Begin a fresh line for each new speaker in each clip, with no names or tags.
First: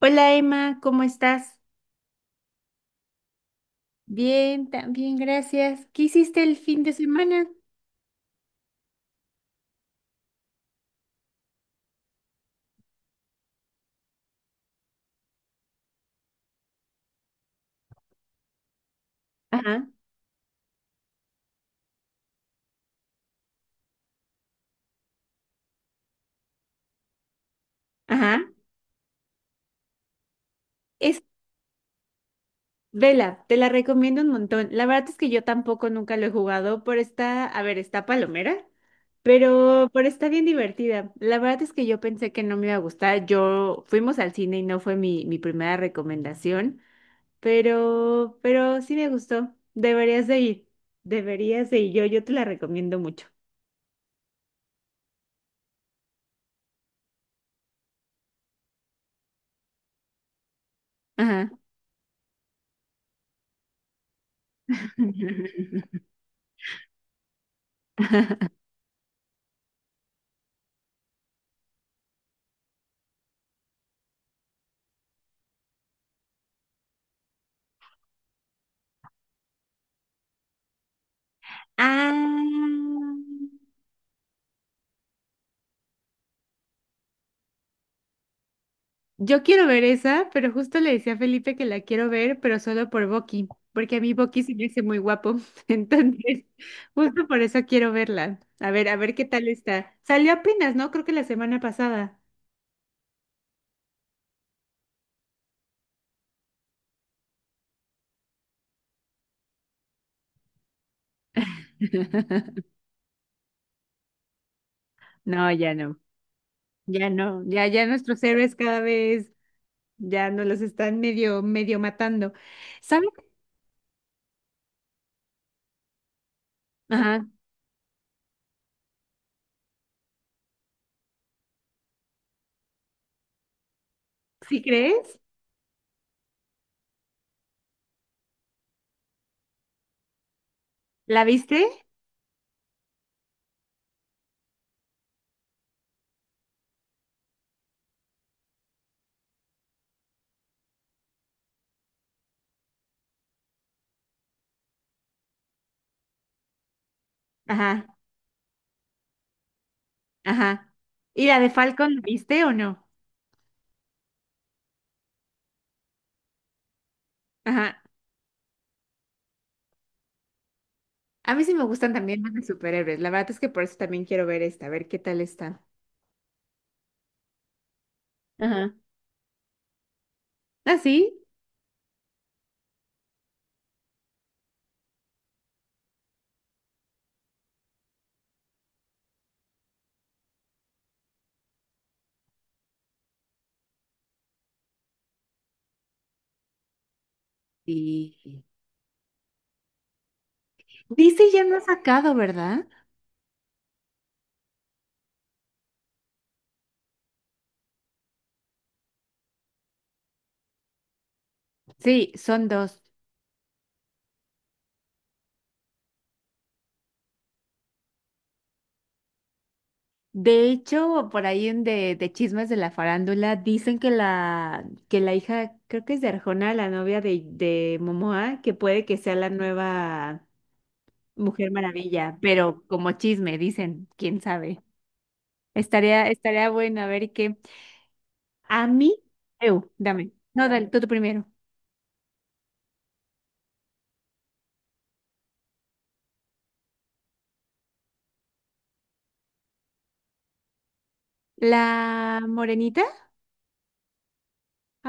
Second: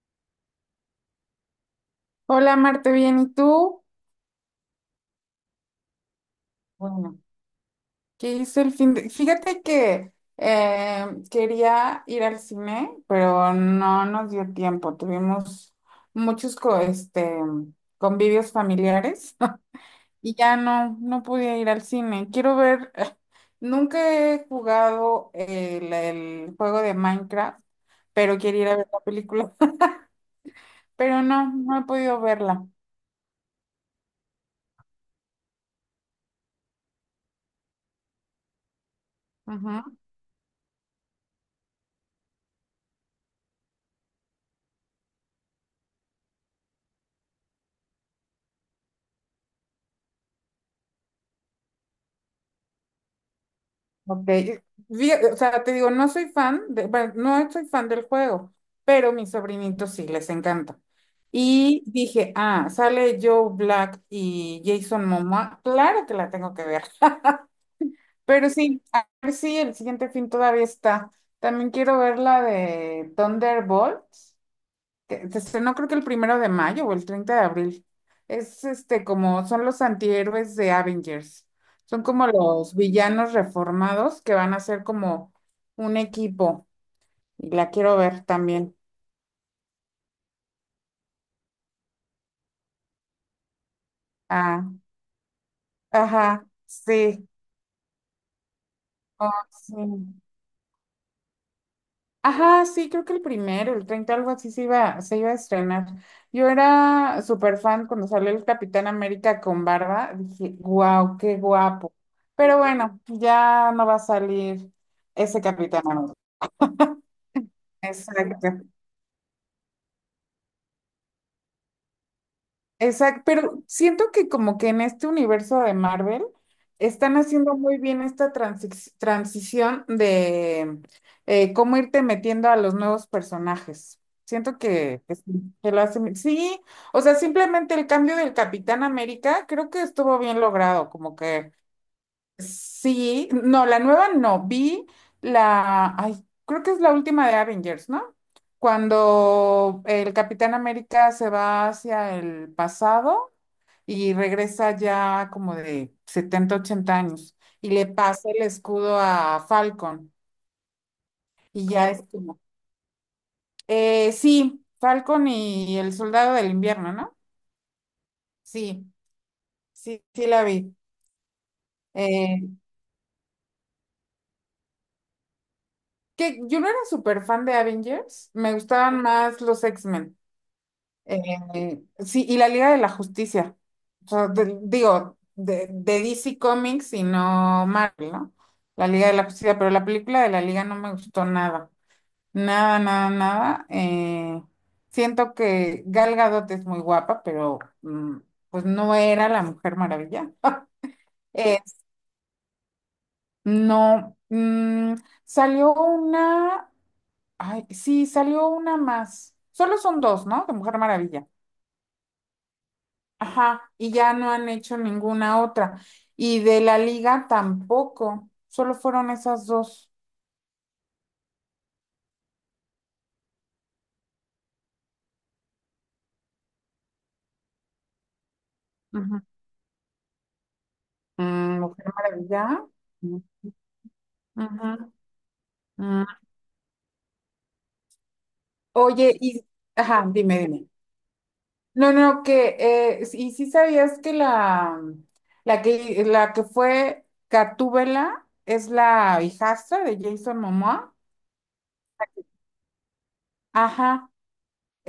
Hola Emma, ¿cómo estás?
Hola Marte, bien, ¿y tú?
Bien, también, gracias. ¿Qué hiciste el fin de
Bueno,
semana?
¿qué hizo el fin de...? Fíjate que quería ir al cine, pero no nos dio tiempo. Tuvimos muchos convivios familiares.
Ajá,
Y ya no pude ir al cine. Quiero ver, nunca he jugado el juego de Minecraft, pero
ajá.
quiero ir a ver la película,
Es
pero no he podido verla.
vela, te la recomiendo un montón. La verdad es que yo tampoco nunca lo he jugado, pero está, a ver, está palomera, pero está bien divertida. La verdad es que yo pensé que no me iba a gustar. Yo fuimos al cine y no fue mi primera recomendación, pero sí me gustó. Deberías de ir, deberías de ir. Yo te la recomiendo mucho.
Ok, o sea, te digo, no soy fan, bueno, no soy fan del juego, pero mis sobrinitos sí les encanta.
Ajá.
Y dije, ah, sale Joe Black y Jason Momoa, claro que la tengo que ver. Pero sí, a ver si el siguiente fin todavía está. También quiero ver la de Thunderbolt, que se estrenó creo que el primero de mayo o el 30 de abril. Es este como son los antihéroes de Avengers. Son como los
Ah,
villanos reformados que van a ser como un equipo. Y la quiero ver también.
yo quiero ver esa, pero justo le decía a Felipe que la quiero ver, pero solo por Bucky, porque a mí Bucky se me
Ah,
hace muy guapo. Entonces,
ajá,
justo
sí.
por eso quiero verla. A ver qué
Ah,
tal
sí.
está. Salió apenas, ¿no? Creo que la semana pasada.
Ajá, sí, creo que el primero, el 30 algo así se iba a estrenar. Yo era súper fan cuando salió el Capitán América con barba. Dije, wow, qué guapo. Pero bueno, ya no va a salir ese
No, ya
Capitán
no,
América.
ya no, ya, ya nuestros héroes
Exacto.
cada vez ya nos los están medio, medio matando. ¿Sabes?
Exacto, pero siento que como que en este universo de Marvel están
Ajá,
haciendo muy bien esta transición de cómo irte metiendo a los nuevos personajes. Siento
¿sí
que
crees?
sí, que lo hacen. Sí, o sea, simplemente el cambio del Capitán América creo que estuvo bien logrado, como
¿La
que
viste?
sí, no, la nueva no, vi la, ay, creo que es la última de Avengers, ¿no? Cuando el Capitán América se va hacia el pasado y regresa ya como de 70 80 años y
Ajá,
le pasa el escudo a Falcon
ajá. ¿Y la de
y ya
Falcon, la
es como,
viste o no?
sí, Falcon y el soldado del invierno, ¿no?
Ajá.
Sí, sí la vi.
A mí sí me gustan también los
Eh,
de superhéroes. La verdad es que por eso también quiero ver esta, a ver qué tal está.
que yo no era súper fan de Avengers, me
Ajá.
gustaban más los X-Men.
¿Ah, sí?
Sí, y la Liga de la Justicia. O sea, digo, de DC Comics y no Marvel, ¿no? La Liga de la Justicia, pero la película de la Liga no me gustó nada. Nada, nada, nada. Siento que Gal Gadot es muy guapa, pero mm,
Sí.
pues no era la Mujer Maravilla.
Dice ya no ha
Eh,
sacado, ¿verdad?
no, mm, salió una, ay, sí, salió una más. Solo son dos, ¿no? De Mujer Maravilla.
Sí, son dos.
Ajá, y ya no han hecho ninguna otra. Y de la Liga tampoco. Solo fueron esas dos.
De hecho, por ahí en de chismes de la farándula, dicen que la hija, creo que es de Arjona, la novia de Momoa, que puede que sea
Ujú.
la nueva Mujer
Mm, Mujer
Maravilla, pero
Maravilla.
como
Ujú.
chisme, dicen, quién sabe.
Ujú. Mm,
Estaría bueno a ver qué. A mí,
oye, y,
Eu, dame.
ajá, dime,
No, dale,
dime.
tú primero.
No, no, que y sí sabías que la que la que fue Gatúbela es la hijastra de Jason Momoa.
¿La morenita?
Ajá,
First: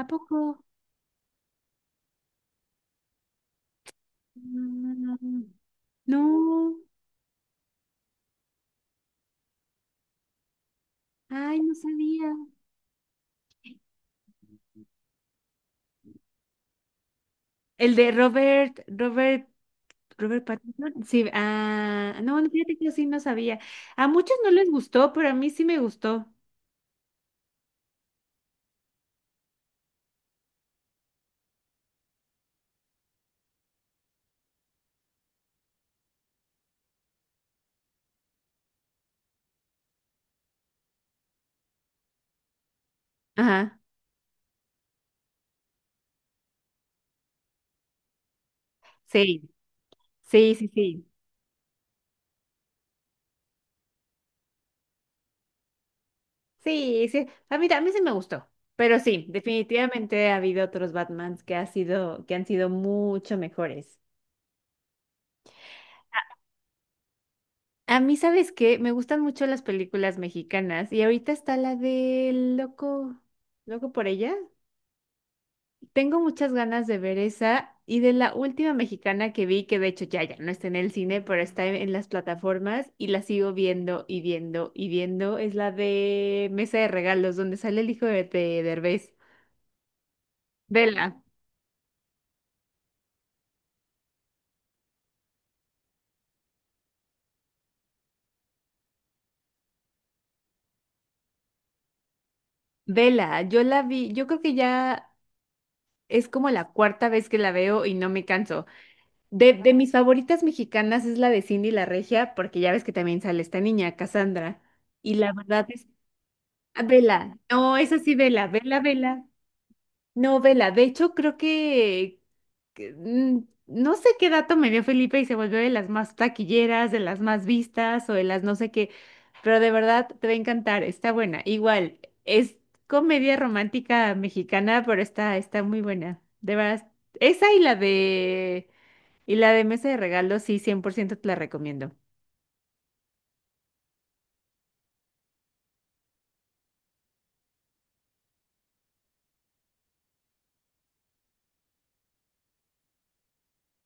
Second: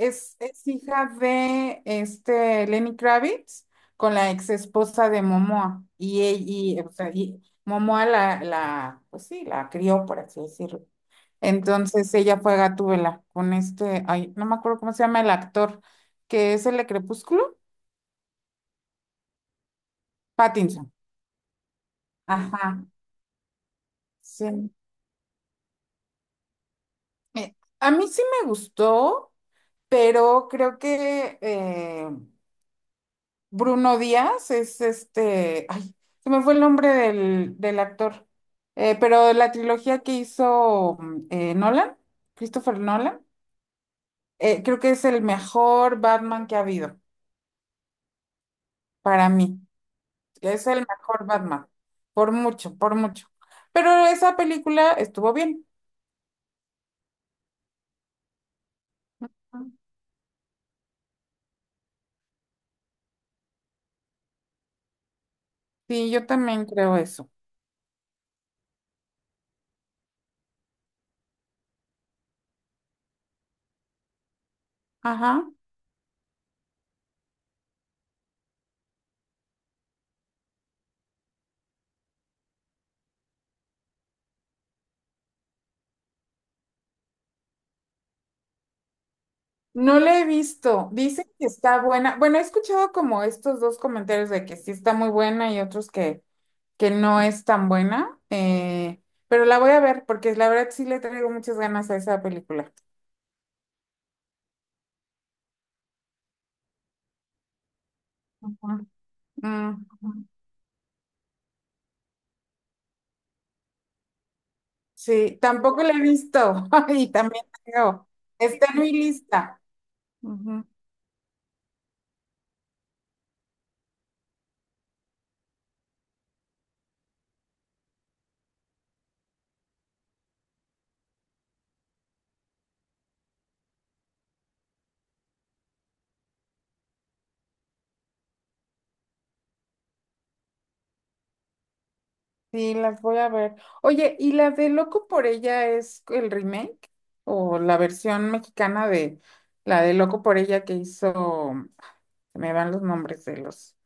¿A poco?
es hija de este Lenny Kravitz con la ex esposa de
Mm,
Momoa
no,
o sea, y Momoa la pues sí, la crió por así decirlo.
ay, no
Entonces
sabía.
ella fue Gatúbela con este, ay, no me acuerdo cómo se llama el actor que es el de Crepúsculo,
El de Robert
Pattinson.
Pattinson. Sí, ah, no, no, fíjate que
Ajá.
yo sí no sabía. A muchos no les
Sí.
gustó, pero a mí sí me gustó.
A mí sí me gustó, pero creo que Bruno Díaz es este, ay, se me fue el nombre del actor. Pero la trilogía que hizo Nolan, Christopher Nolan,
Ajá,
creo que es el mejor Batman que ha habido para
sí,
mí.
sí,
Es
sí,
el
sí.
mejor Batman, por mucho, por mucho. Pero esa película estuvo bien.
Sí, sí, a mí sí me gustó. Pero sí, definitivamente ha habido otros Batmans que ha sido, que han sido mucho mejores.
Sí, yo también creo eso.
A mí, ¿sabes qué? Me gustan mucho las películas mexicanas y ahorita está la del Loco, Loco por ella.
Ajá.
Tengo muchas ganas de ver esa y de la última mexicana que vi, que de hecho ya, ya no está en el cine, pero está en las plataformas y la sigo viendo y viendo y viendo, es la de Mesa de Regalos, donde sale el hijo de Derbez.
No la he visto.
Vela.
Dicen que está buena. Bueno, he escuchado como estos dos comentarios de que sí está muy buena y otros que no es tan buena. Pero la voy a ver porque la verdad sí le traigo muchas ganas a esa película.
Vela, yo la vi, yo creo que ya es como la cuarta vez que la veo y no me canso.
Ujú.
De
Mm,
mis favoritas mexicanas es la de Cindy la Regia, porque ya ves que también sale esta niña, Cassandra. Y la
sí,
verdad
tampoco
es,
la he visto
ah,
y
vela,
también
no, es
tengo.
así, vela,
Está
vela,
en mi
vela.
lista.
No,
Ujú.
vela, de hecho creo que mm, no sé qué dato me dio Felipe y se volvió de las más taquilleras, de las más vistas o de las no sé qué, pero de verdad te va a encantar, está buena. Igual, es comedia romántica mexicana, pero está, está muy buena. De verdad, esa y la de... Y la de mesa de regalos, sí, 100% te la recomiendo.
Sí, las voy a ver. Oye, ¿y la de Loco por ella es el remake o la versión mexicana de la de Loco por ella que hizo? Se me van los nombres de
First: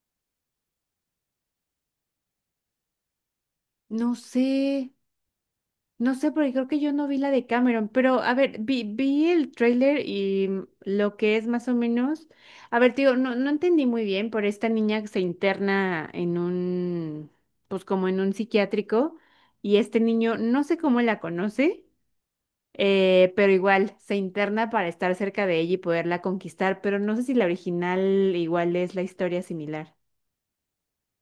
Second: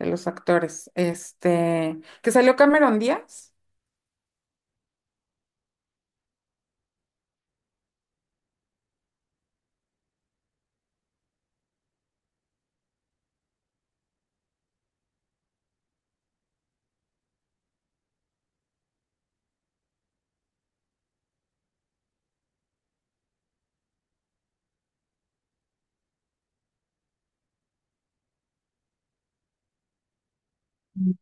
de los actores, este, que salió Cameron Díaz.
No sé, no sé, porque creo que yo no vi la de Cameron, pero a ver, vi el tráiler y mm, lo que es más o menos, a ver, tío, no, no entendí muy bien, por esta niña que se interna en un, pues como en un psiquiátrico, y este niño, no sé cómo la conoce, pero igual, se interna para estar cerca de ella y poderla conquistar, pero no sé si la original igual es la historia similar.
Mm.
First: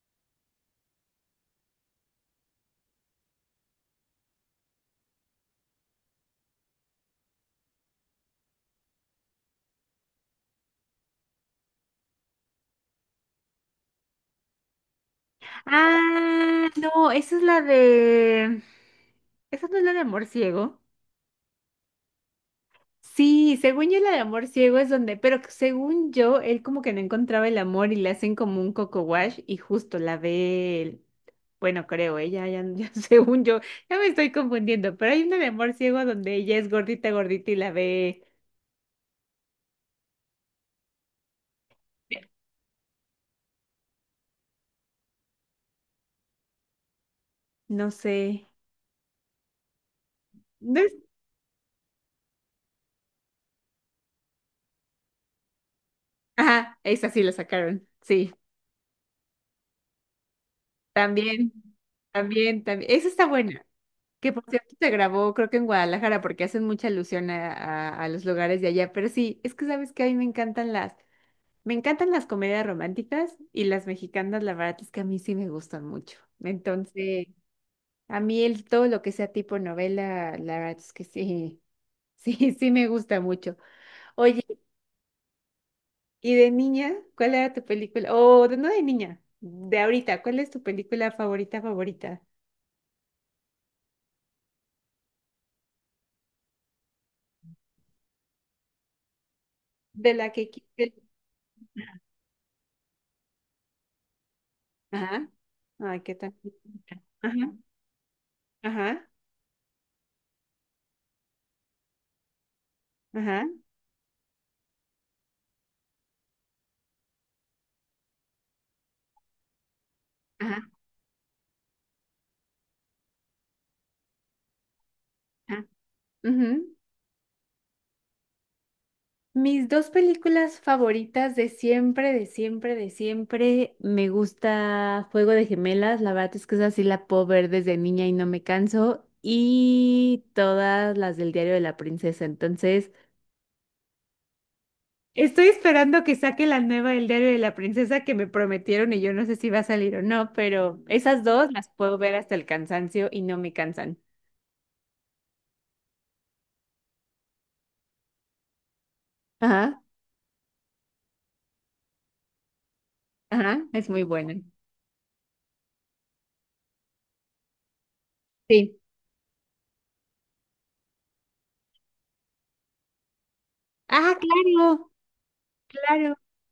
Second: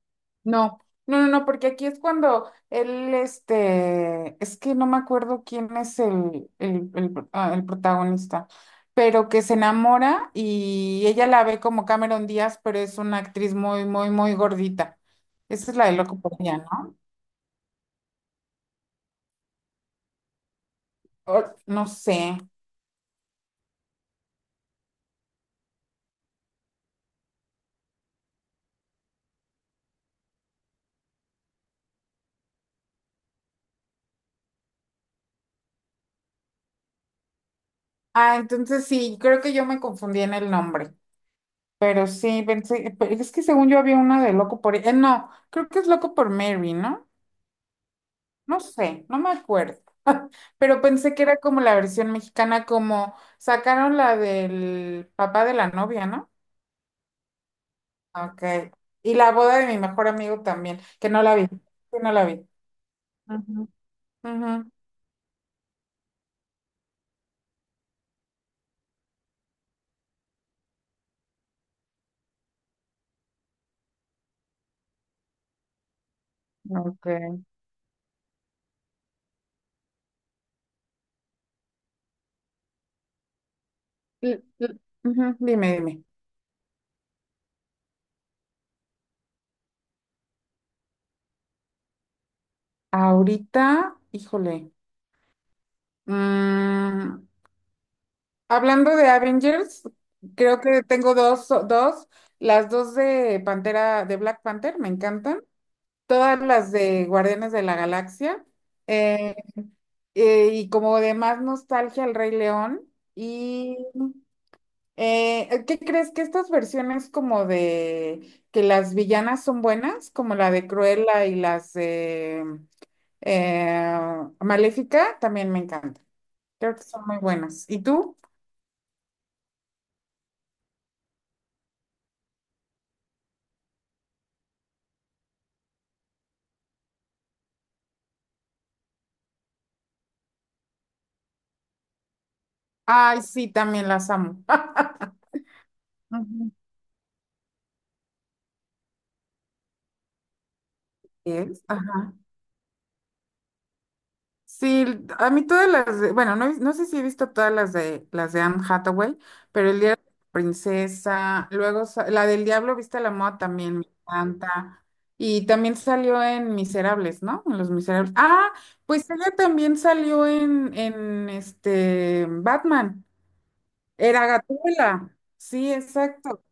No, no, no, no, porque aquí es cuando él, este, es que no me acuerdo quién es el ah, el protagonista, pero que se enamora y ella la ve como Cameron Díaz, pero es una actriz muy, muy, muy gordita. Esa es la de Loco por Día,
Ah,
¿no?
no, esa es la de... ¿Esa no es la de amor ciego?
No sé.
Sí, según yo la de amor ciego es donde, pero que según yo, él como que no encontraba el amor y le hacen como un coco wash y justo la ve él. Bueno, creo, ella, ya, ya, según yo, ya me estoy confundiendo, pero hay una de amor ciego donde ella es gordita, gordita y la ve,
Ah, entonces sí, creo que yo me confundí en el nombre. Pero sí, pensé, pero es que según yo había una de Loco por... no, creo que es Loco por Mary, ¿no?
no sé,
No sé, no me acuerdo.
¿no
Pero
es?
pensé que era como la versión mexicana, como sacaron la del papá de la novia, ¿no?
Ajá, esa sí la sacaron, sí,
Ok. Y la boda de mi mejor amigo también, que no la vi,
también,
que no la vi.
también, también, esa está buena.
Ujú,
Que por
ujú,
cierto se grabó, creo que en Guadalajara, porque hacen mucha alusión a los lugares de allá. Pero sí, es que sabes que a mí me encantan las comedias románticas y las mexicanas, la verdad es que a mí sí me gustan mucho. Entonces,
ok.
a mí el todo lo que sea tipo novela, la verdad es que sí, sí, sí me gusta mucho. Oye,
L- l- ujú, dime, dime.
¿y de niña? ¿Cuál era tu película? O de no de niña, de ahorita, ¿cuál es tu película favorita, favorita?
Ahorita, híjole. Mm, hablando de Avengers,
De la que...
creo
qui-
que tengo dos, las dos de Pantera, de Black Panther, me
Ajá.
encantan,
Ay, qué tal.
todas las de Guardianes
Ajá,
de la Galaxia,
ajá.
eh, y como de más nostalgia El Rey León,
Ajá.
y ¿qué crees que estas versiones como de que las villanas son buenas, como la
Ajá,
de Cruella y las de eh, Maléfica, también me
ajá.
encantan, creo
Ujú.
que son muy buenas. ¿Y tú?
Mis dos películas favoritas de siempre, de siempre, de siempre. Me gusta Juego de Gemelas. La verdad es que esa sí la puedo ver desde niña y no me canso. Y todas las del Diario de la Princesa. Entonces,
Ay, sí, también las amo.
estoy esperando que saque
Ujú.
la nueva del Diario de la Princesa que me prometieron y yo no sé si va a salir o no, pero esas dos
Es,
las puedo ver
ajá.
hasta el cansancio y no me cansan.
Sí, a mí todas las de, bueno, no, no sé si he visto todas las de Anne Hathaway, pero el
Ajá,
día de la princesa, luego la del diablo viste a la moda
ajá,
también me
es muy buena.
encanta. Y también salió en Miserables, ¿no? En Los Miserables. Ah,
Sí.
pues ella también salió en este Batman.
Ah,
Era
claro,
Gatúbela. Sí,
claro.
exacto.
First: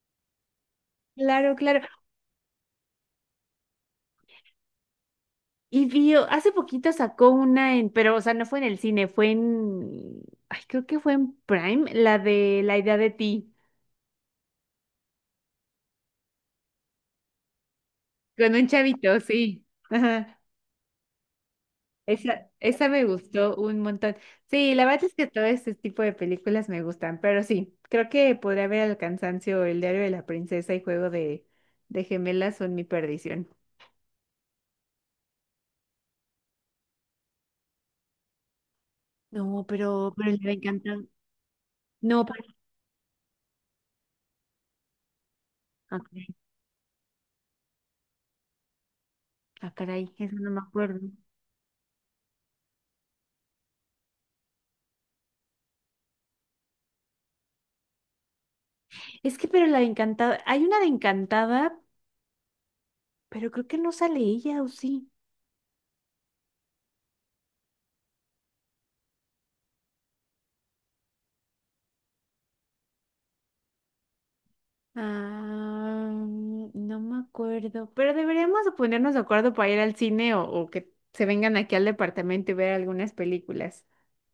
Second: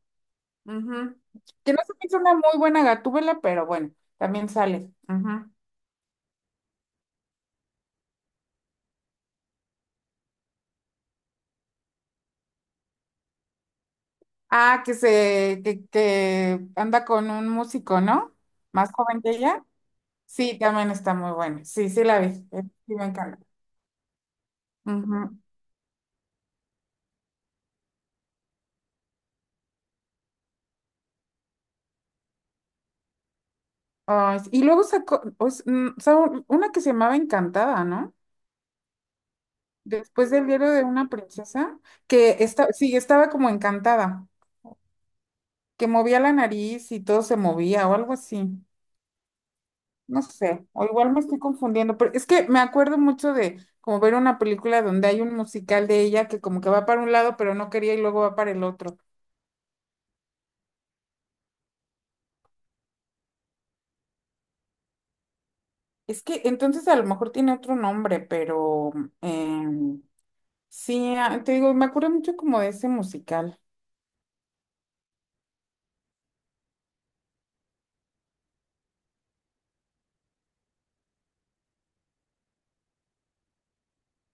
Ujú.
Claro,
Que no
claro.
se me hizo una muy buena Gatúbela, pero bueno, también sale. Ujú.
Y vio, hace poquito sacó una en, pero, o sea, no fue en el cine, fue en, ay, creo que fue en Prime, la de La idea de ti,
Ah, que anda con un músico, ¿no?
con un
Más
chavito,
joven que ella.
sí. Ajá.
Sí, también está muy buena. Sí, sí la vi.
Esa, esa
Sí,
me
me encanta.
gustó un montón. Sí, la verdad es que
Ujú.
todo este tipo de películas me gustan, pero sí, creo que podría ver El cansancio, El diario de la princesa y Juego de gemelas son mi perdición.
Ay, sí, y luego sacó, sacó una que se llamaba Encantada, ¿no?
No, pero
Después
le
del
va a
diario de
encantar.
una princesa,
No,
que
pero,
está, sí, estaba como encantada, que
ah,
movía
caray,
la nariz y todo se movía o algo así.
ah, caray,
No
eso no me
sé, o
acuerdo.
igual me estoy confundiendo, pero es que me acuerdo mucho de como ver una película donde hay un musical de ella que como que va para un lado, pero no quería y luego va para el otro.
Es que, pero la de Encantada, hay una de Encantada, pero creo que no sale ella, ¿o sí?
Es que entonces a lo mejor tiene otro nombre, pero em, sí, ah, te digo, me acuerdo mucho como de ese musical.
Ah, no me acuerdo, pero deberíamos de ponernos de acuerdo para ir al cine o que se vengan aquí al departamento y ver algunas películas.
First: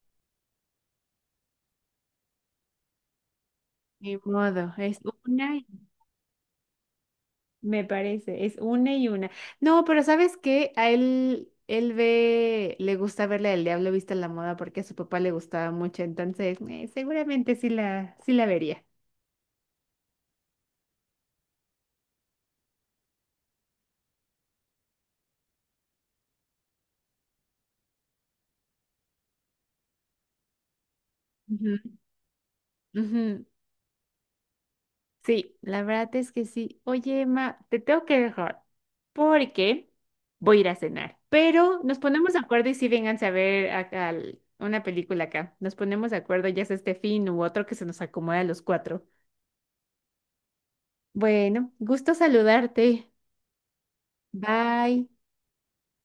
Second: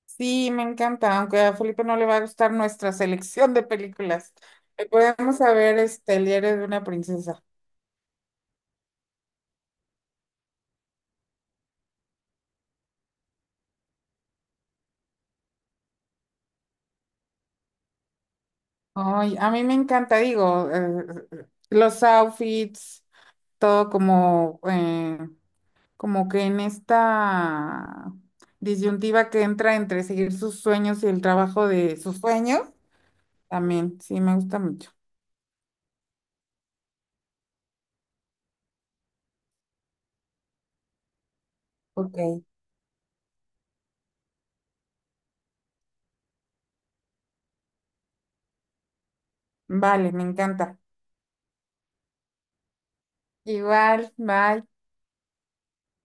Sí, me encanta, aunque a Felipe no le va a gustar nuestra selección de
Ni
películas.
modo, es
Podemos
una, y-
saber este, El diario de una princesa.
me parece, es una y una. No, pero ¿sabes qué? A él, él ve, le gusta verla del Diablo Vista en la Moda porque a su papá le gustaba mucho, entonces seguramente sí la, sí la vería.
Ay, a mí me encanta, digo, los outfits. Todo como, como que en esta disyuntiva que entra entre seguir sus sueños y el trabajo
Ujú,
de sus sueños,
ujú.
también, sí, me gusta mucho.
Sí, la verdad es que sí. Oye, Emma, te tengo que dejar porque voy a ir a cenar. Pero nos
Ok.
ponemos de acuerdo y si vengan a ver acá al- una película acá. Nos ponemos de acuerdo, ya sea este fin u otro que se nos acomode a los cuatro.
Vale, me encanta.
Bueno, gusto saludarte.
Igual, bye.
Bye.